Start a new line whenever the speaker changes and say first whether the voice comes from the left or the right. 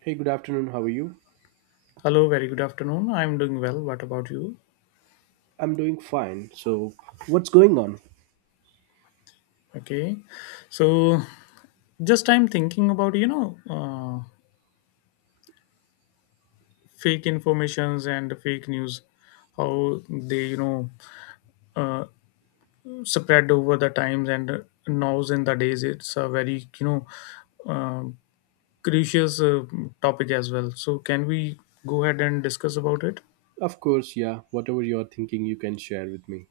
right: Hey, good afternoon. How are you?
left: Hello, very good afternoon. I'm doing well. What about you?
right: I'm doing fine. So, what's going on?
left: Okay. So, just I'm thinking about fake informations and fake news, how they, uh, spread over the times and nows in the days. It's a very, uh, crucial topic as well. So, can we go ahead and discuss about it?
right: Of course, yeah. Whatever you're thinking, you can share with me.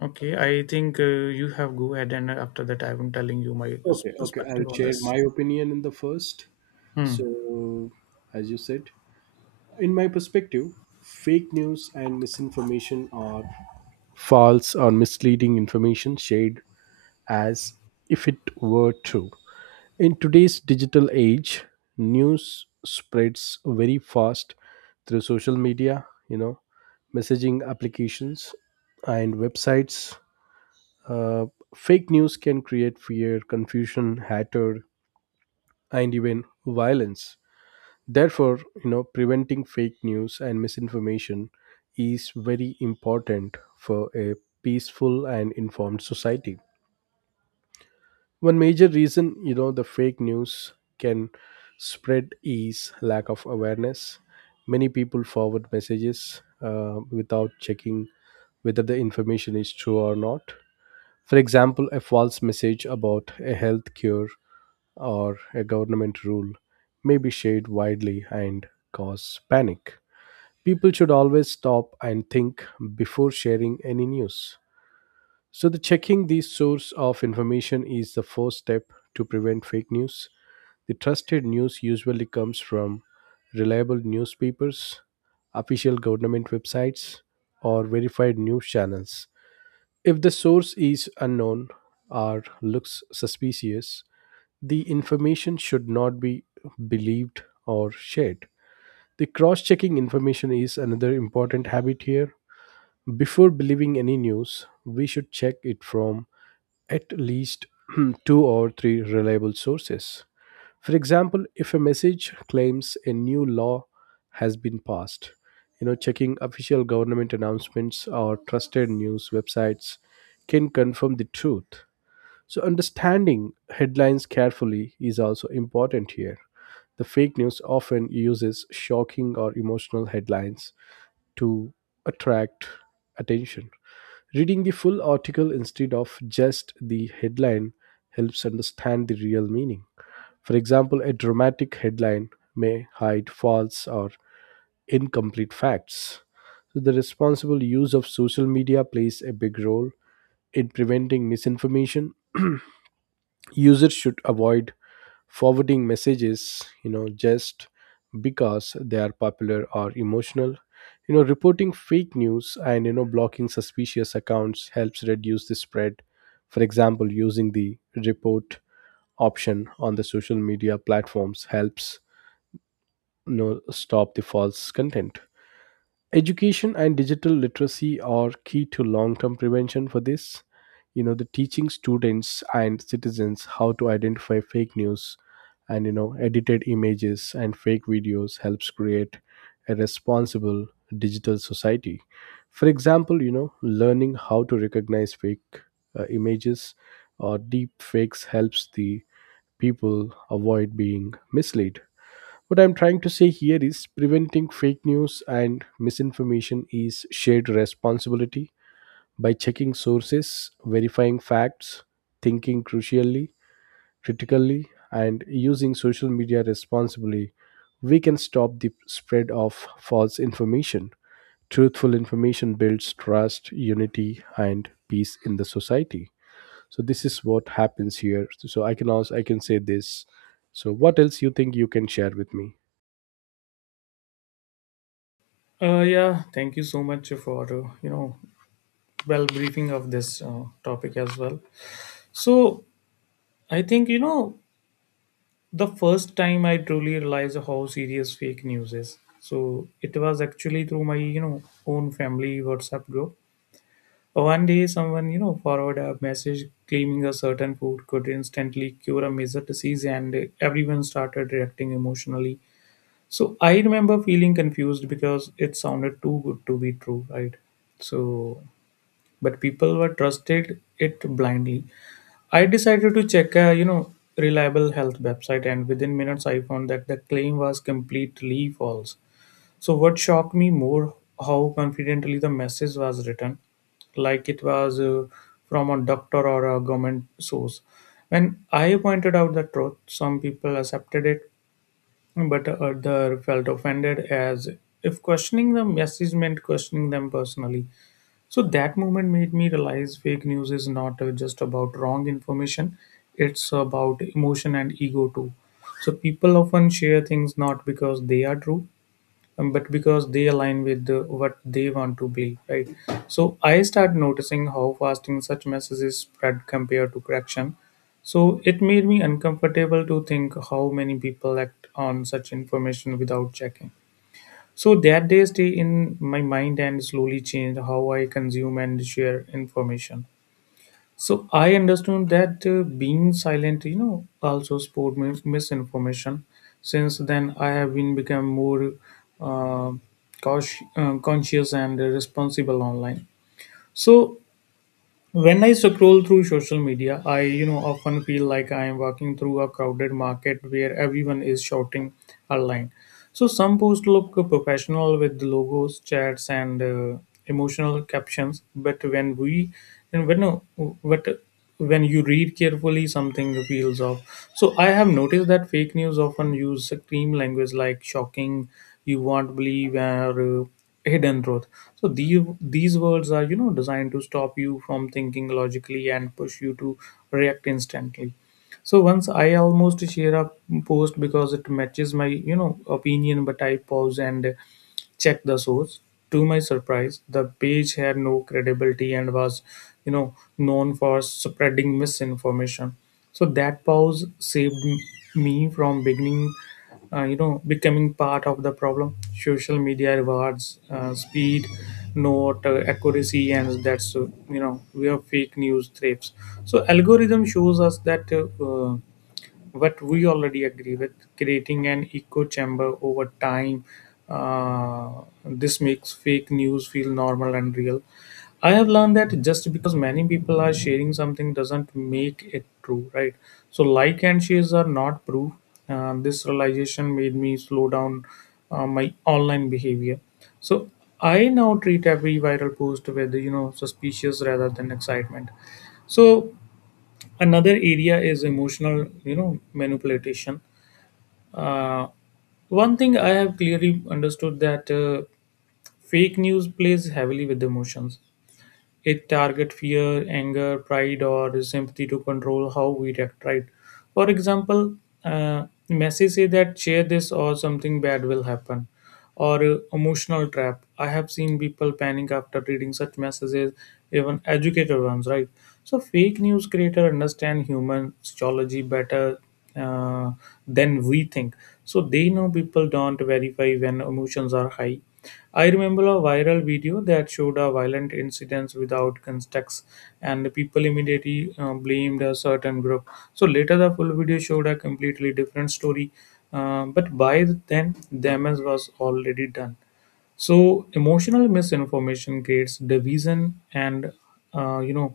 left: Okay. I think you have go ahead and after that, I'm telling you my
right: Okay, okay.
left: perspective
right: I'll
left: on
right: share
left: this.
right: my opinion in the first.
left: Hmm.
right: So, as you said, in my perspective, fake news and misinformation are false or misleading information shared as if it were true. In today's digital age, news spreads very fast through social media, messaging applications and websites. Uh, fake news can create fear, confusion, hatred, and even violence. Therefore, preventing fake news and misinformation is very important for a peaceful and informed society. One major reason, the fake news can spread is lack of awareness. Many people forward messages without checking whether the information is true or not. For example, a false message about a health cure or a government rule may be shared widely and cause panic. People should always stop and think before sharing any news. So, the checking the source of information is the first step to prevent fake news. The trusted news usually comes from reliable newspapers, official government websites, or verified news channels. If the source is unknown or looks suspicious, the information should not be believed or shared. The cross checking information is another important habit here. Before believing any news, we should check it from at least two or three reliable sources. For example, if a message claims a new law has been passed, checking official government announcements or trusted news websites can confirm the truth. So, understanding headlines carefully is also important here. The fake news often uses shocking or emotional headlines to attract attention. Reading the full article instead of just the headline helps understand the real meaning. For example, a dramatic headline may hide false or incomplete facts. So, the responsible use of social media plays a big role in preventing misinformation. Users should avoid forwarding messages just because they are popular or emotional, reporting fake news and blocking suspicious accounts helps reduce the spread. For example, using the report option on the social media platforms helps stop the false content. Education and digital literacy are key to long term prevention for this. The teaching students and citizens how to identify fake news and, edited images and fake videos helps create a responsible digital society. For example, learning how to recognize fake images or deep fakes helps the people avoid being misled. What I'm trying to say here is preventing fake news and misinformation is shared responsibility by checking sources, verifying facts, thinking crucially, critically, and using social media responsibly. We can stop the spread of false information. Truthful information builds trust, unity, and peace in the society. So this is what happens here. So I can say this. So what else you think you can share with me?
left: Yeah, thank you so much for well briefing of this topic as well. So I think the first time I truly realized how serious fake news is. So it was actually through my own family WhatsApp group. One day, someone forwarded a message claiming a certain food could instantly cure a major disease, and everyone started reacting emotionally. So I remember feeling confused because it sounded too good to be true, right? So but people were trusted it blindly. I decided to check a reliable health website, and within minutes I found that the claim was completely false. So what shocked me more how confidently the message was written, like it was from a doctor or a government source. When I pointed out the truth, some people accepted it, but others felt offended as if questioning the message meant questioning them personally. So that moment made me realize fake news is not just about wrong information, it's about emotion and ego too. So people often share things not because they are true, but because they align with what they want to believe, right? So I start noticing how fasting such messages spread compared to correction. So it made me uncomfortable to think how many people act on such information without checking. So that day stay in my mind and slowly changed how I consume and share information. So I understood that being silent also sport misinformation. Since then, I have been become more uh, cautious, conscious and responsible online. So when I scroll through social media, I often feel like I am walking through a crowded market where everyone is shouting a line. So some posts look professional with logos, chats, and emotional captions. But when we and when but when you read carefully, something feels off. So I have noticed that fake news often use extreme language like shocking, you won't believe, or hidden truth. So these words are designed to stop you from thinking logically and push you to react instantly. So once I almost share a post because it matches my opinion, but I pause and check the source. To my surprise, the page had no credibility and was known for spreading misinformation. So that pause saved me from beginning becoming part of the problem. Social media rewards speed, not accuracy, and that's where fake news thrives. So algorithm shows us that what we already agree with, creating an echo chamber over time. This makes fake news feel normal and real. I have learned that just because many people are sharing something doesn't make it true, right? So, like and shares are not proof. This realization made me slow down my online behavior. So, I now treat every viral post with suspicious rather than excitement. So, another area is emotional manipulation. uh, One thing I have clearly understood that fake news plays heavily with emotions. It target fear, anger, pride, or sympathy to control how we react. Right? For example, Messi say that share this or something bad will happen, or emotional trap. I have seen people panic after reading such messages, even educated ones. Right? So fake news creator understand human psychology better uh, than we think. So they know people don't verify when emotions are high. I remember a viral video that showed a violent incidents without context, and the people immediately blamed a certain group. So later, the full video showed a completely different story, but by then, damage was already done. So emotional misinformation creates division and uh, you know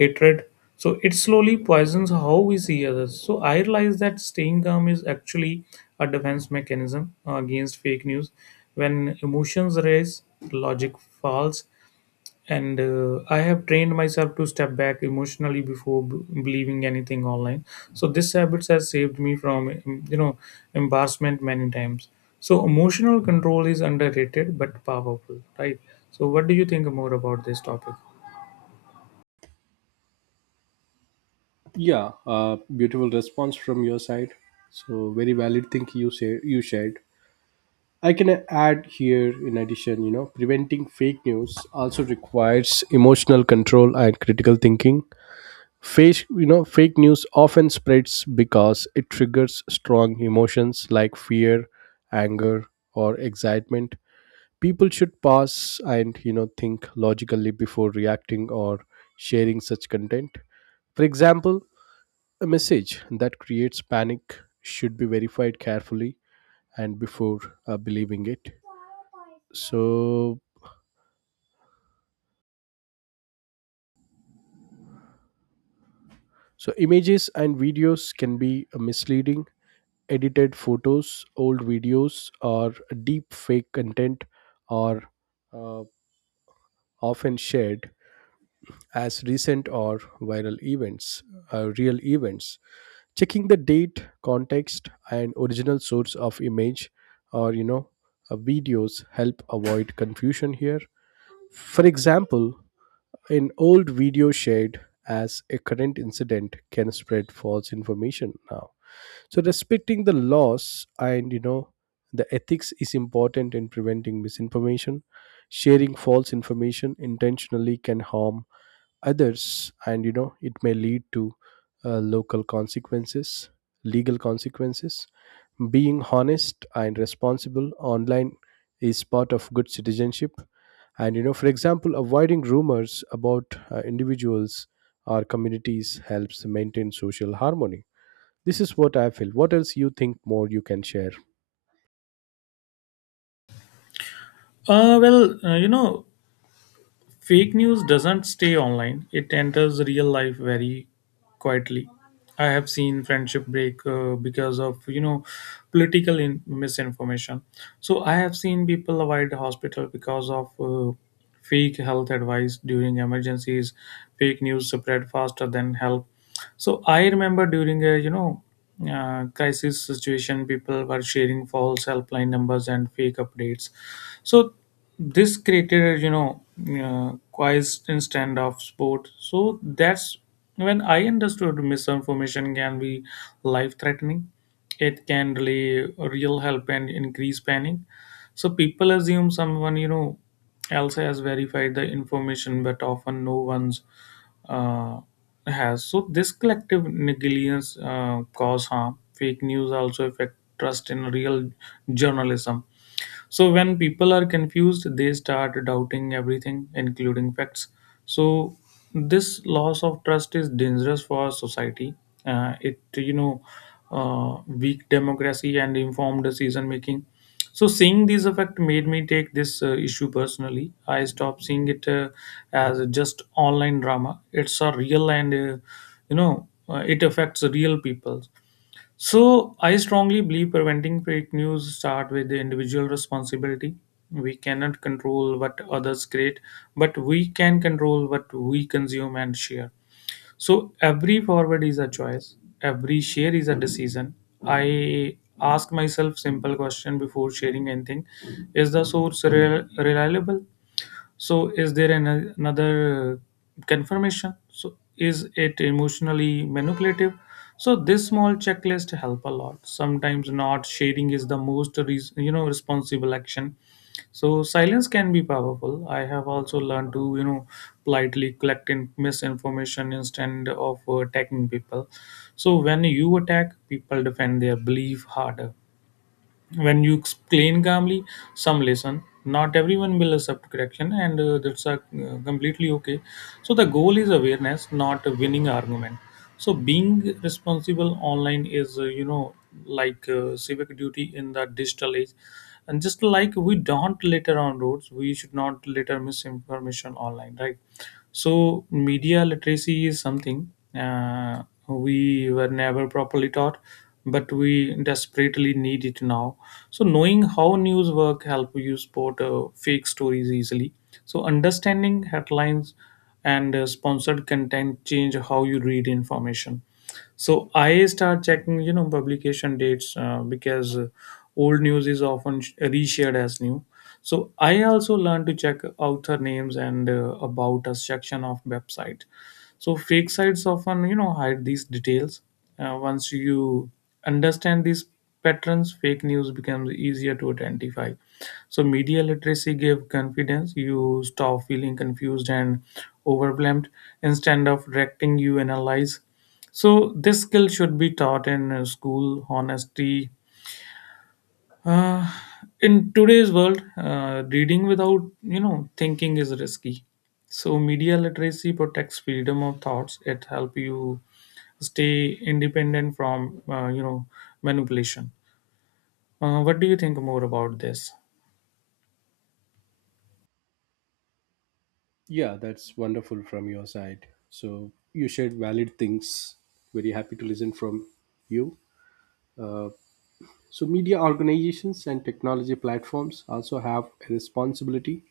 left: hatred. So it slowly poisons how we see others. So I realize that staying calm is actually a defense mechanism against fake news. When emotions rise, logic falls, and I have trained myself to step back emotionally before believing anything online. So this habit has saved me from embarrassment many times. So emotional control is underrated but powerful, right? So what do you think more about this topic?
right: Yeah, beautiful response from your side. So very valid thing you shared. I can add here in addition, preventing fake news also requires emotional control and critical thinking. Fake news often spreads because it triggers strong emotions like fear, anger, or excitement. People should pause and think logically before reacting or sharing such content. For example, a message that creates panic should be verified carefully and before believing it. So, so, images and videos can be misleading. Edited photos, old videos, or deep fake content are uh, often shared as recent or viral events, real events. Checking the date, context, and original source of image or videos help avoid confusion here. For example, an old video shared as a current incident can spread false information now. So, respecting the laws and the ethics is important in preventing misinformation. Sharing false information intentionally can harm others, and it may lead to local consequences legal consequences. Being honest and responsible online is part of good citizenship. And for example, avoiding rumors about individuals or communities helps maintain social harmony. This is what I feel. What else you think more you can share?
left: Well, fake news doesn't stay online, it enters real life very quietly. I have seen friendship break because of political misinformation. So I have seen people avoid hospital because of fake health advice during emergencies. Fake news spread faster than help. So I remember during a crisis situation, people were sharing false helpline numbers and fake updates. So this created constant standoff sport. So that's when I understood misinformation can be life threatening. It can delay real help and increase panic. So people assume someone else has verified the information, but often no one's uh, has. So this collective negligence cause harm. Fake news also affect trust in real journalism. So when people are confused, they start doubting everything, including facts. So this loss of trust is dangerous for society. It weak democracy and informed decision making. So seeing these effect made me take this issue personally. I stopped seeing it as just online drama. It's a real and it affects real people. So I strongly believe preventing fake news start with the individual responsibility. We cannot control what others create, but we can control what we consume and share. So every forward is a choice, every share is a decision. I ask myself simple question before sharing anything. Is the source reliable? So is there another confirmation? So is it emotionally manipulative? So this small checklist help a lot. Sometimes not sharing is the most responsible action. So silence can be powerful. I have also learned to politely collect misinformation instead of attacking people. So when you attack, people defend their belief harder. When you explain calmly, some lesson not everyone will accept correction, and that's completely okay. So the goal is awareness, not a winning argument. So being responsible online is like civic duty in the digital age. And just like we don't litter on roads, we should not litter misinformation online, right? So media literacy is something we were never properly taught, but we desperately need it now. So knowing how news work help you spot fake stories easily. So understanding headlines and sponsored content change how you read information. So I start checking publication dates because old news is often reshared as new. So I also learn to check author names and about us section of website. So fake sites often hide these details. Once you understand these patterns, fake news becomes easier to identify. So media literacy gave confidence. You stop feeling confused and overwhelmed. Instead of reacting, you analyze. So this skill should be taught in school. Honesty. Uh, in today's world, reading without thinking is risky. So media literacy protects freedom of thoughts. It help you stay independent from manipulation. What do you think more about this?
right: Yeah, that's wonderful from your side. So you shared valid things. Very happy to listen from you. Uh, so media organizations and technology platforms also have a responsibility.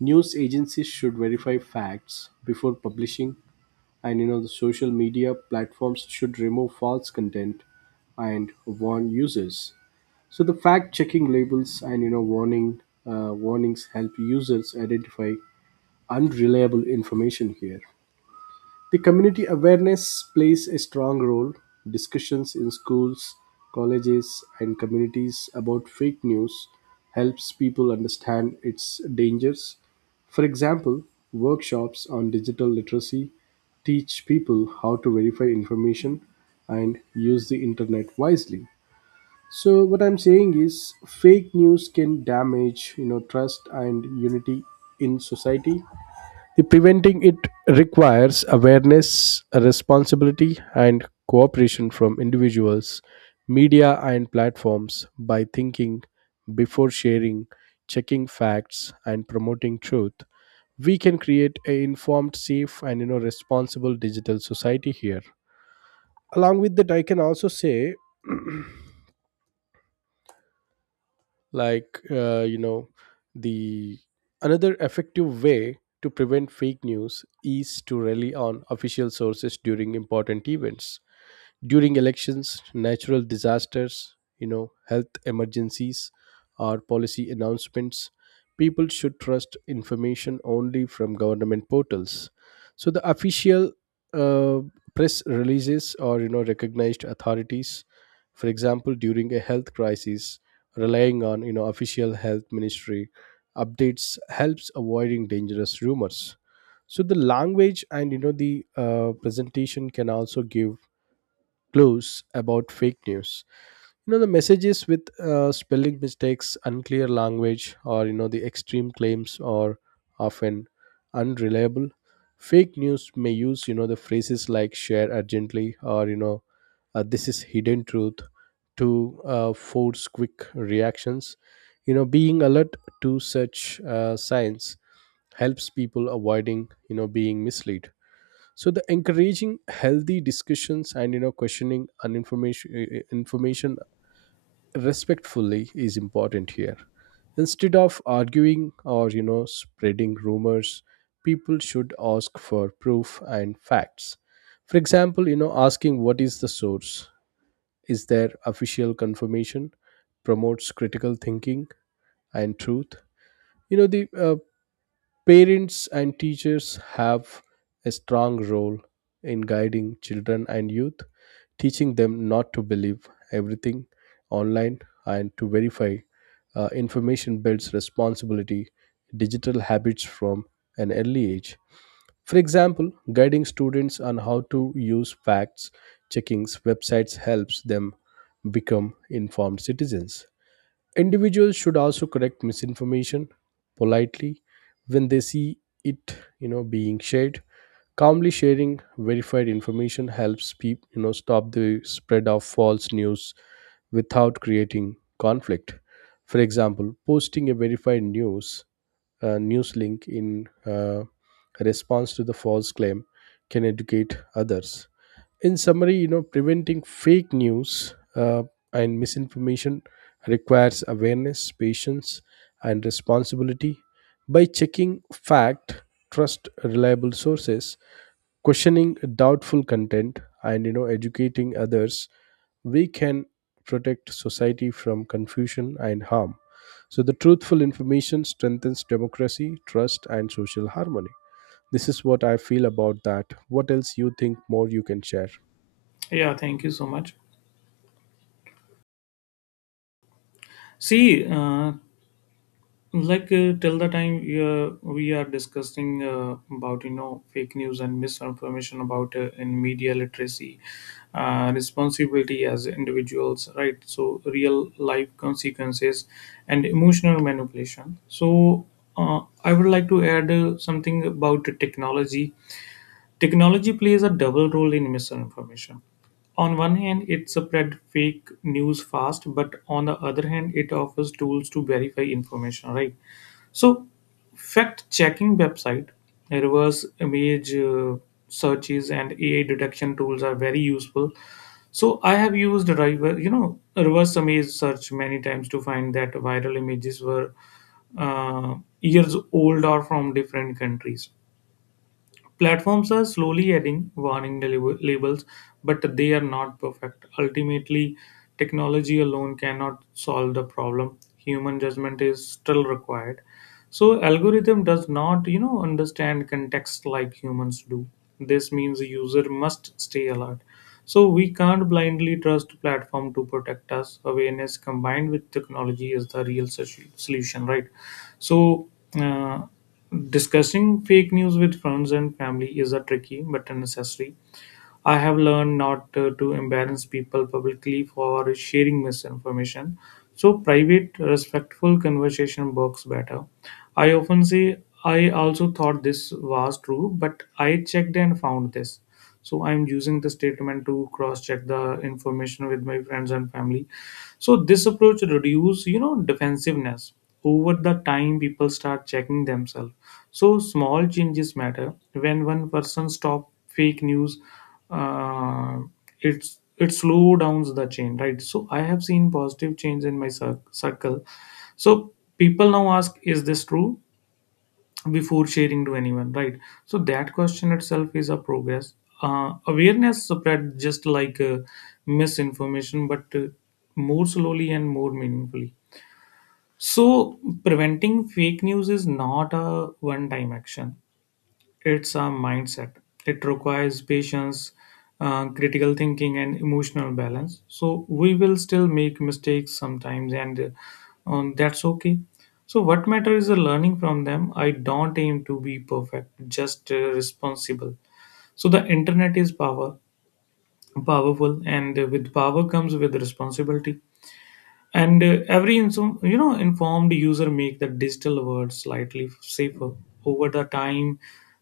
right: News agencies should verify facts before publishing, and the social media platforms should remove false content and warn users. So the fact-checking labels and warnings help users identify unreliable information here. The community awareness plays a strong role. Discussions in schools, colleges, and communities about fake news helps people understand its dangers. For example, workshops on digital literacy teach people how to verify information and use the internet wisely. So what I'm saying is fake news can damage, trust and unity in society. The preventing it requires awareness, responsibility and cooperation from individuals, media and platforms by thinking before sharing, checking facts and promoting truth. We can create a informed, safe and responsible digital society here. Along with that, I can also say, like the another effective way to prevent fake news is to rely on official sources during important events. During elections, natural disasters, health emergencies, or policy announcements, people should trust information only from government portals. So the official uh, press releases or recognized authorities. For example, during a health crisis, relying on official health ministry updates helps avoiding dangerous rumors. So the language and you know the presentation can also give clues about fake news. The messages with spelling mistakes, unclear language, or the extreme claims are often unreliable. Fake news may use the phrases like share urgently or this is hidden truth to force quick reactions. Being alert to such signs helps people avoiding being misled. So the encouraging healthy discussions and you know questioning and information information respectfully is important here. Instead of arguing or spreading rumors, people should ask for proof and facts. For example, asking what is the source, is there official confirmation, promotes critical thinking and truth. You know the Parents and teachers have a strong role in guiding children and youth, teaching them not to believe everything online, and to verify information builds responsibility, digital habits from an early age. For example, guiding students on how to use facts checkings websites helps them become informed citizens. Individuals should also correct misinformation politely when they see it being shared. Calmly sharing verified information helps people stop the spread of false news without creating conflict. For example, posting a verified news link in response to the false claim can educate others. In summary, preventing fake news and misinformation requires awareness, patience and responsibility. By checking fact, trust reliable sources, questioning doubtful content, and educating others, we can protect society from confusion and harm. So the truthful information strengthens democracy, trust and social harmony. This is what I feel about that. What else you think more you can share?
left: Yeah, thank you so much. See, like till the time we are discussing about fake news and misinformation about in media literacy, responsibility as individuals, right? So real life consequences and emotional manipulation. So I would like to add something about the technology. Technology plays a double role in misinformation. On one hand, it spreads fake news fast, but on the other hand, it offers tools to verify information, right? So, fact checking website, reverse image searches, and AI detection tools are very useful. So, I have used reverse image search many times to find that viral images were uh, years old or from different countries. Platforms are slowly adding warning labels, but they are not perfect. Ultimately, technology alone cannot solve the problem. Human judgment is still required. So algorithm does not understand context like humans do. This means the user must stay alert. So we can't blindly trust platform to protect us. Awareness combined with technology is the real solution, right? So uh, Discussing fake news with friends and family is a tricky but a necessary. I have learned not to embarrass people publicly for sharing misinformation, so private, respectful conversation works better. I often say, I also thought this was true, but I checked and found this. So I'm using the statement to cross check the information with my friends and family, so this approach reduce defensiveness. Over the time people start checking themselves, so small changes matter when one person stop fake news. uh, it's it slow downs the chain, right? So I have seen positive change in my circle. So people now ask, is this true before sharing to anyone, right? So that question itself is a progress. Awareness spread just like misinformation, but more slowly and more meaningfully. So preventing fake news is not a one time action, it's a mindset. It requires patience, critical thinking, and emotional balance. So we will still make mistakes sometimes, and that's okay. So what matters is the learning from them. I don't aim to be perfect, just responsible. So the internet is powerful, and with power comes with responsibility, and every informed user make the digital world slightly safer. Over the time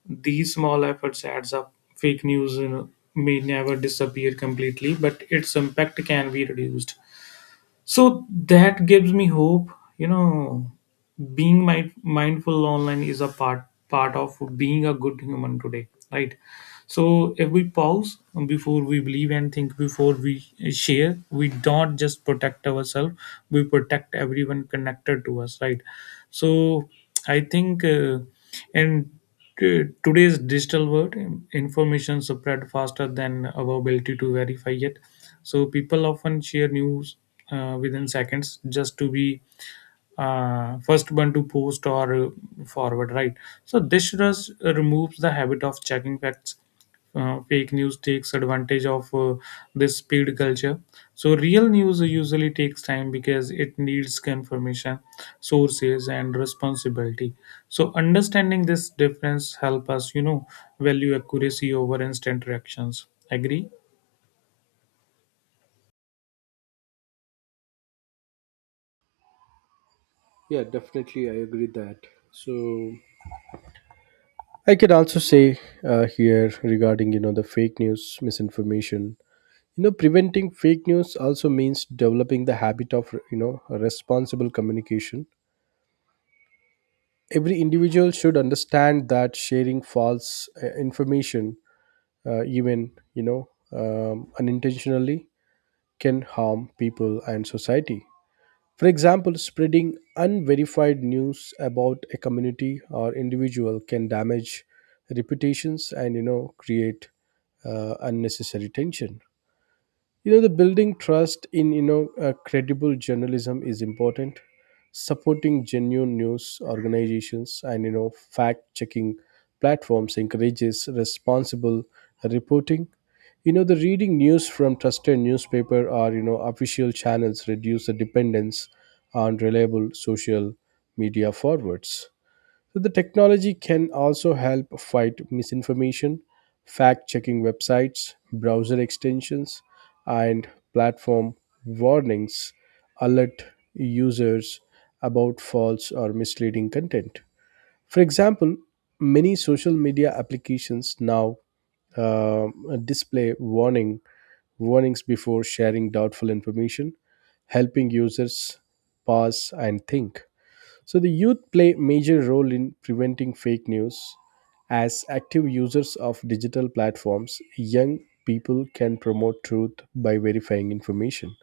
left: these small efforts adds up. Fake news, may never disappear completely, but its impact can be reduced. So that gives me hope, you know. Being mindful online is a part of being a good human today, right? So if we pause before we believe, and think before we share, we don't just protect ourselves, we protect everyone connected to us, right? so I think and Today's digital world, information spread faster than our ability to verify it. So people often share news within seconds, just to be first one to post or forward, right? So this rush removes the habit of checking facts. Fake news takes advantage of this speed culture. So real news usually takes time because it needs confirmation, sources, and responsibility. So understanding this difference help us, you know, value accuracy over instant reactions. Agree?
right: Yeah, definitely, I agree that. So I can also say here regarding the fake news misinformation. You know, preventing fake news also means developing the habit of responsible communication. Every individual should understand that sharing false information, even unintentionally, can harm people and society. For example, spreading unverified news about a community or individual can damage reputations, and create unnecessary tension. The building trust in credible journalism is important. Supporting genuine news organizations and fact checking platforms encourages responsible reporting. The reading news from trusted newspaper or official channels reduce the dependence on reliable social media forwards. So the technology can also help fight misinformation. Fact checking websites, browser extensions, and platform warnings alert users about false or misleading content. For example, many social media applications now uh, display warnings before sharing doubtful information, helping users pause and think. So the youth play major role in preventing fake news. As active users of digital platforms, young people can promote truth by verifying information.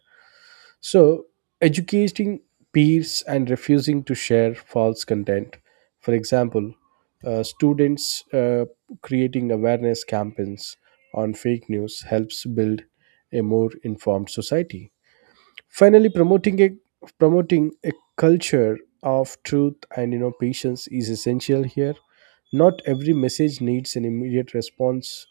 right: So, educating peers and refusing to share false content. For example, students creating awareness campaigns on fake news helps build a more informed society. Finally, promoting a culture of truth and patience is essential here. Not every message needs an immediate response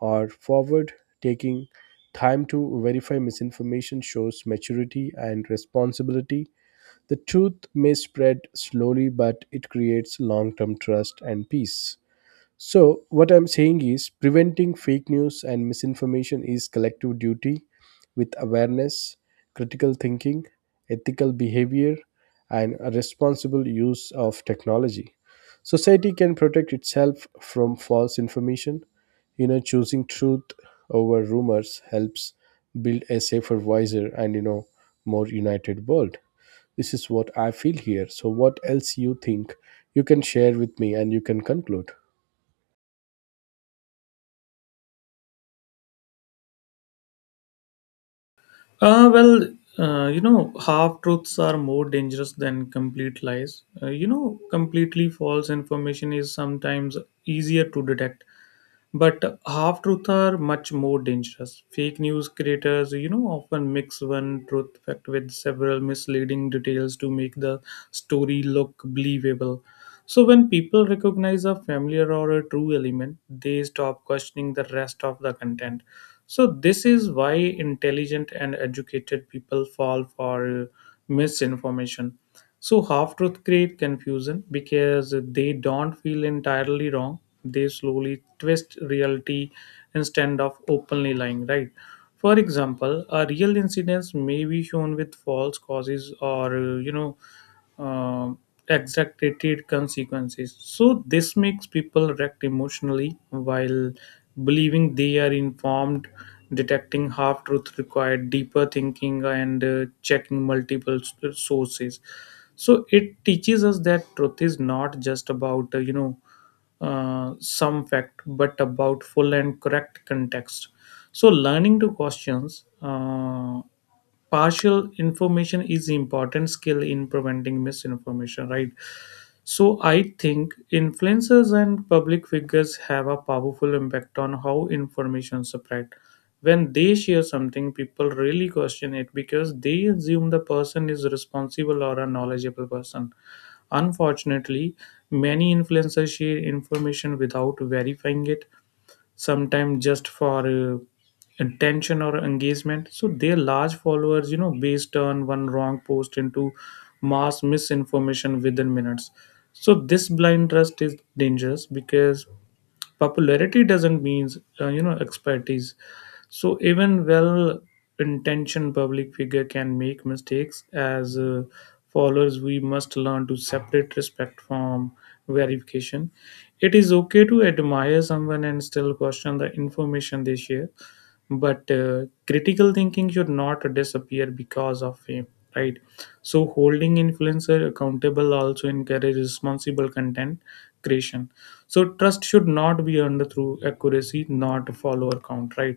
right: or forward. Taking time to verify misinformation shows maturity and responsibility. The truth may spread slowly, but it creates long term trust and peace. So, what I'm saying is preventing fake news and misinformation is collective duty with awareness, critical thinking, ethical behavior, and a responsible use of technology. Society can protect itself from false information. You know, choosing truth over rumors helps build a safer, wiser, and more united world. This is what I feel here. So, what else you think you can share with me and you can conclude?
left: Uh, well, you know, half truths are more dangerous than complete lies. You know, completely false information is sometimes easier to detect, but half truths are much more dangerous. Fake news creators, you know, often mix one truth fact with several misleading details to make the story look believable. So when people recognize a familiar or a true element, they stop questioning the rest of the content. So this is why intelligent and educated people fall for misinformation. So half truth create confusion because they don't feel entirely wrong. They slowly twist reality instead of openly lying, right? For example, a real incident may be shown with false causes or uh, exaggerated consequences. So this makes people react emotionally while believing they are informed. Detecting half truth required deeper thinking and checking multiple sources. So it teaches us that truth is not just about some fact, but about full and correct context. So learning to questions. Partial information is important skill in preventing misinformation, right? So I think influencers and public figures have a powerful impact on how information spread. When they share something, people really question it because they assume the person is responsible or a knowledgeable person. Unfortunately, many influencers share information without verifying it, sometimes just for attention or engagement. So their large followers, you know, based turn one wrong post into mass misinformation within minutes. So this blind trust is dangerous because popularity doesn't mean expertise. So even well-intentioned public figure can make mistakes. As followers, we must learn to separate respect from verification. It is okay to admire someone and still question the information they share, but critical thinking should not disappear because of fame. Right. So holding influencer accountable also encourages responsible content creation. So trust should not be earned through accuracy, not follower count, right?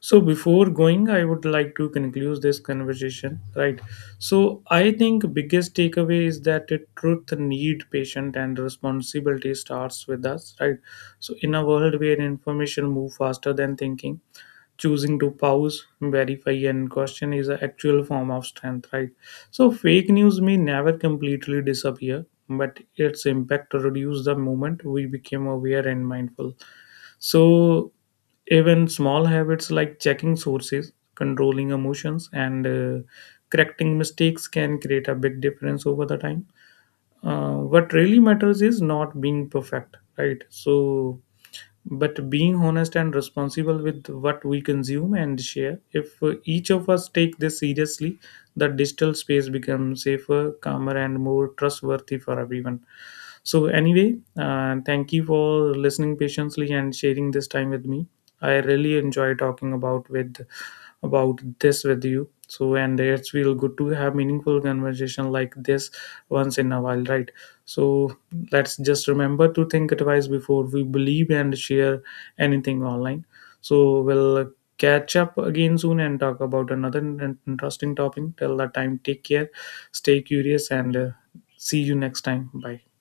left: So before going, I would like to conclude this conversation, right? So I think biggest takeaway is that the truth need patient and responsibility starts with us, right? So in a world where information move faster than thinking, choosing to pause, verify and question is an actual form of strength, right? So fake news may never completely disappear, but its impact reduce the moment we became aware and mindful. So, even small habits like checking sources, controlling emotions, and correcting mistakes can create a big difference over the time. What really matters is not being perfect, right? So, but being honest and responsible with what we consume and share. If each of us take this seriously, the digital space becomes safer, calmer, and more trustworthy for everyone. So, anyway, thank you for listening patiently and sharing this time with me. I really enjoy talking about this with you. So, and it's real good to have meaningful conversation like this once in a while, right? So, let's just remember to think twice before we believe and share anything online. So, we'll catch up again soon and talk about another interesting topic. Till that time, take care, stay curious, and see you next time. Bye.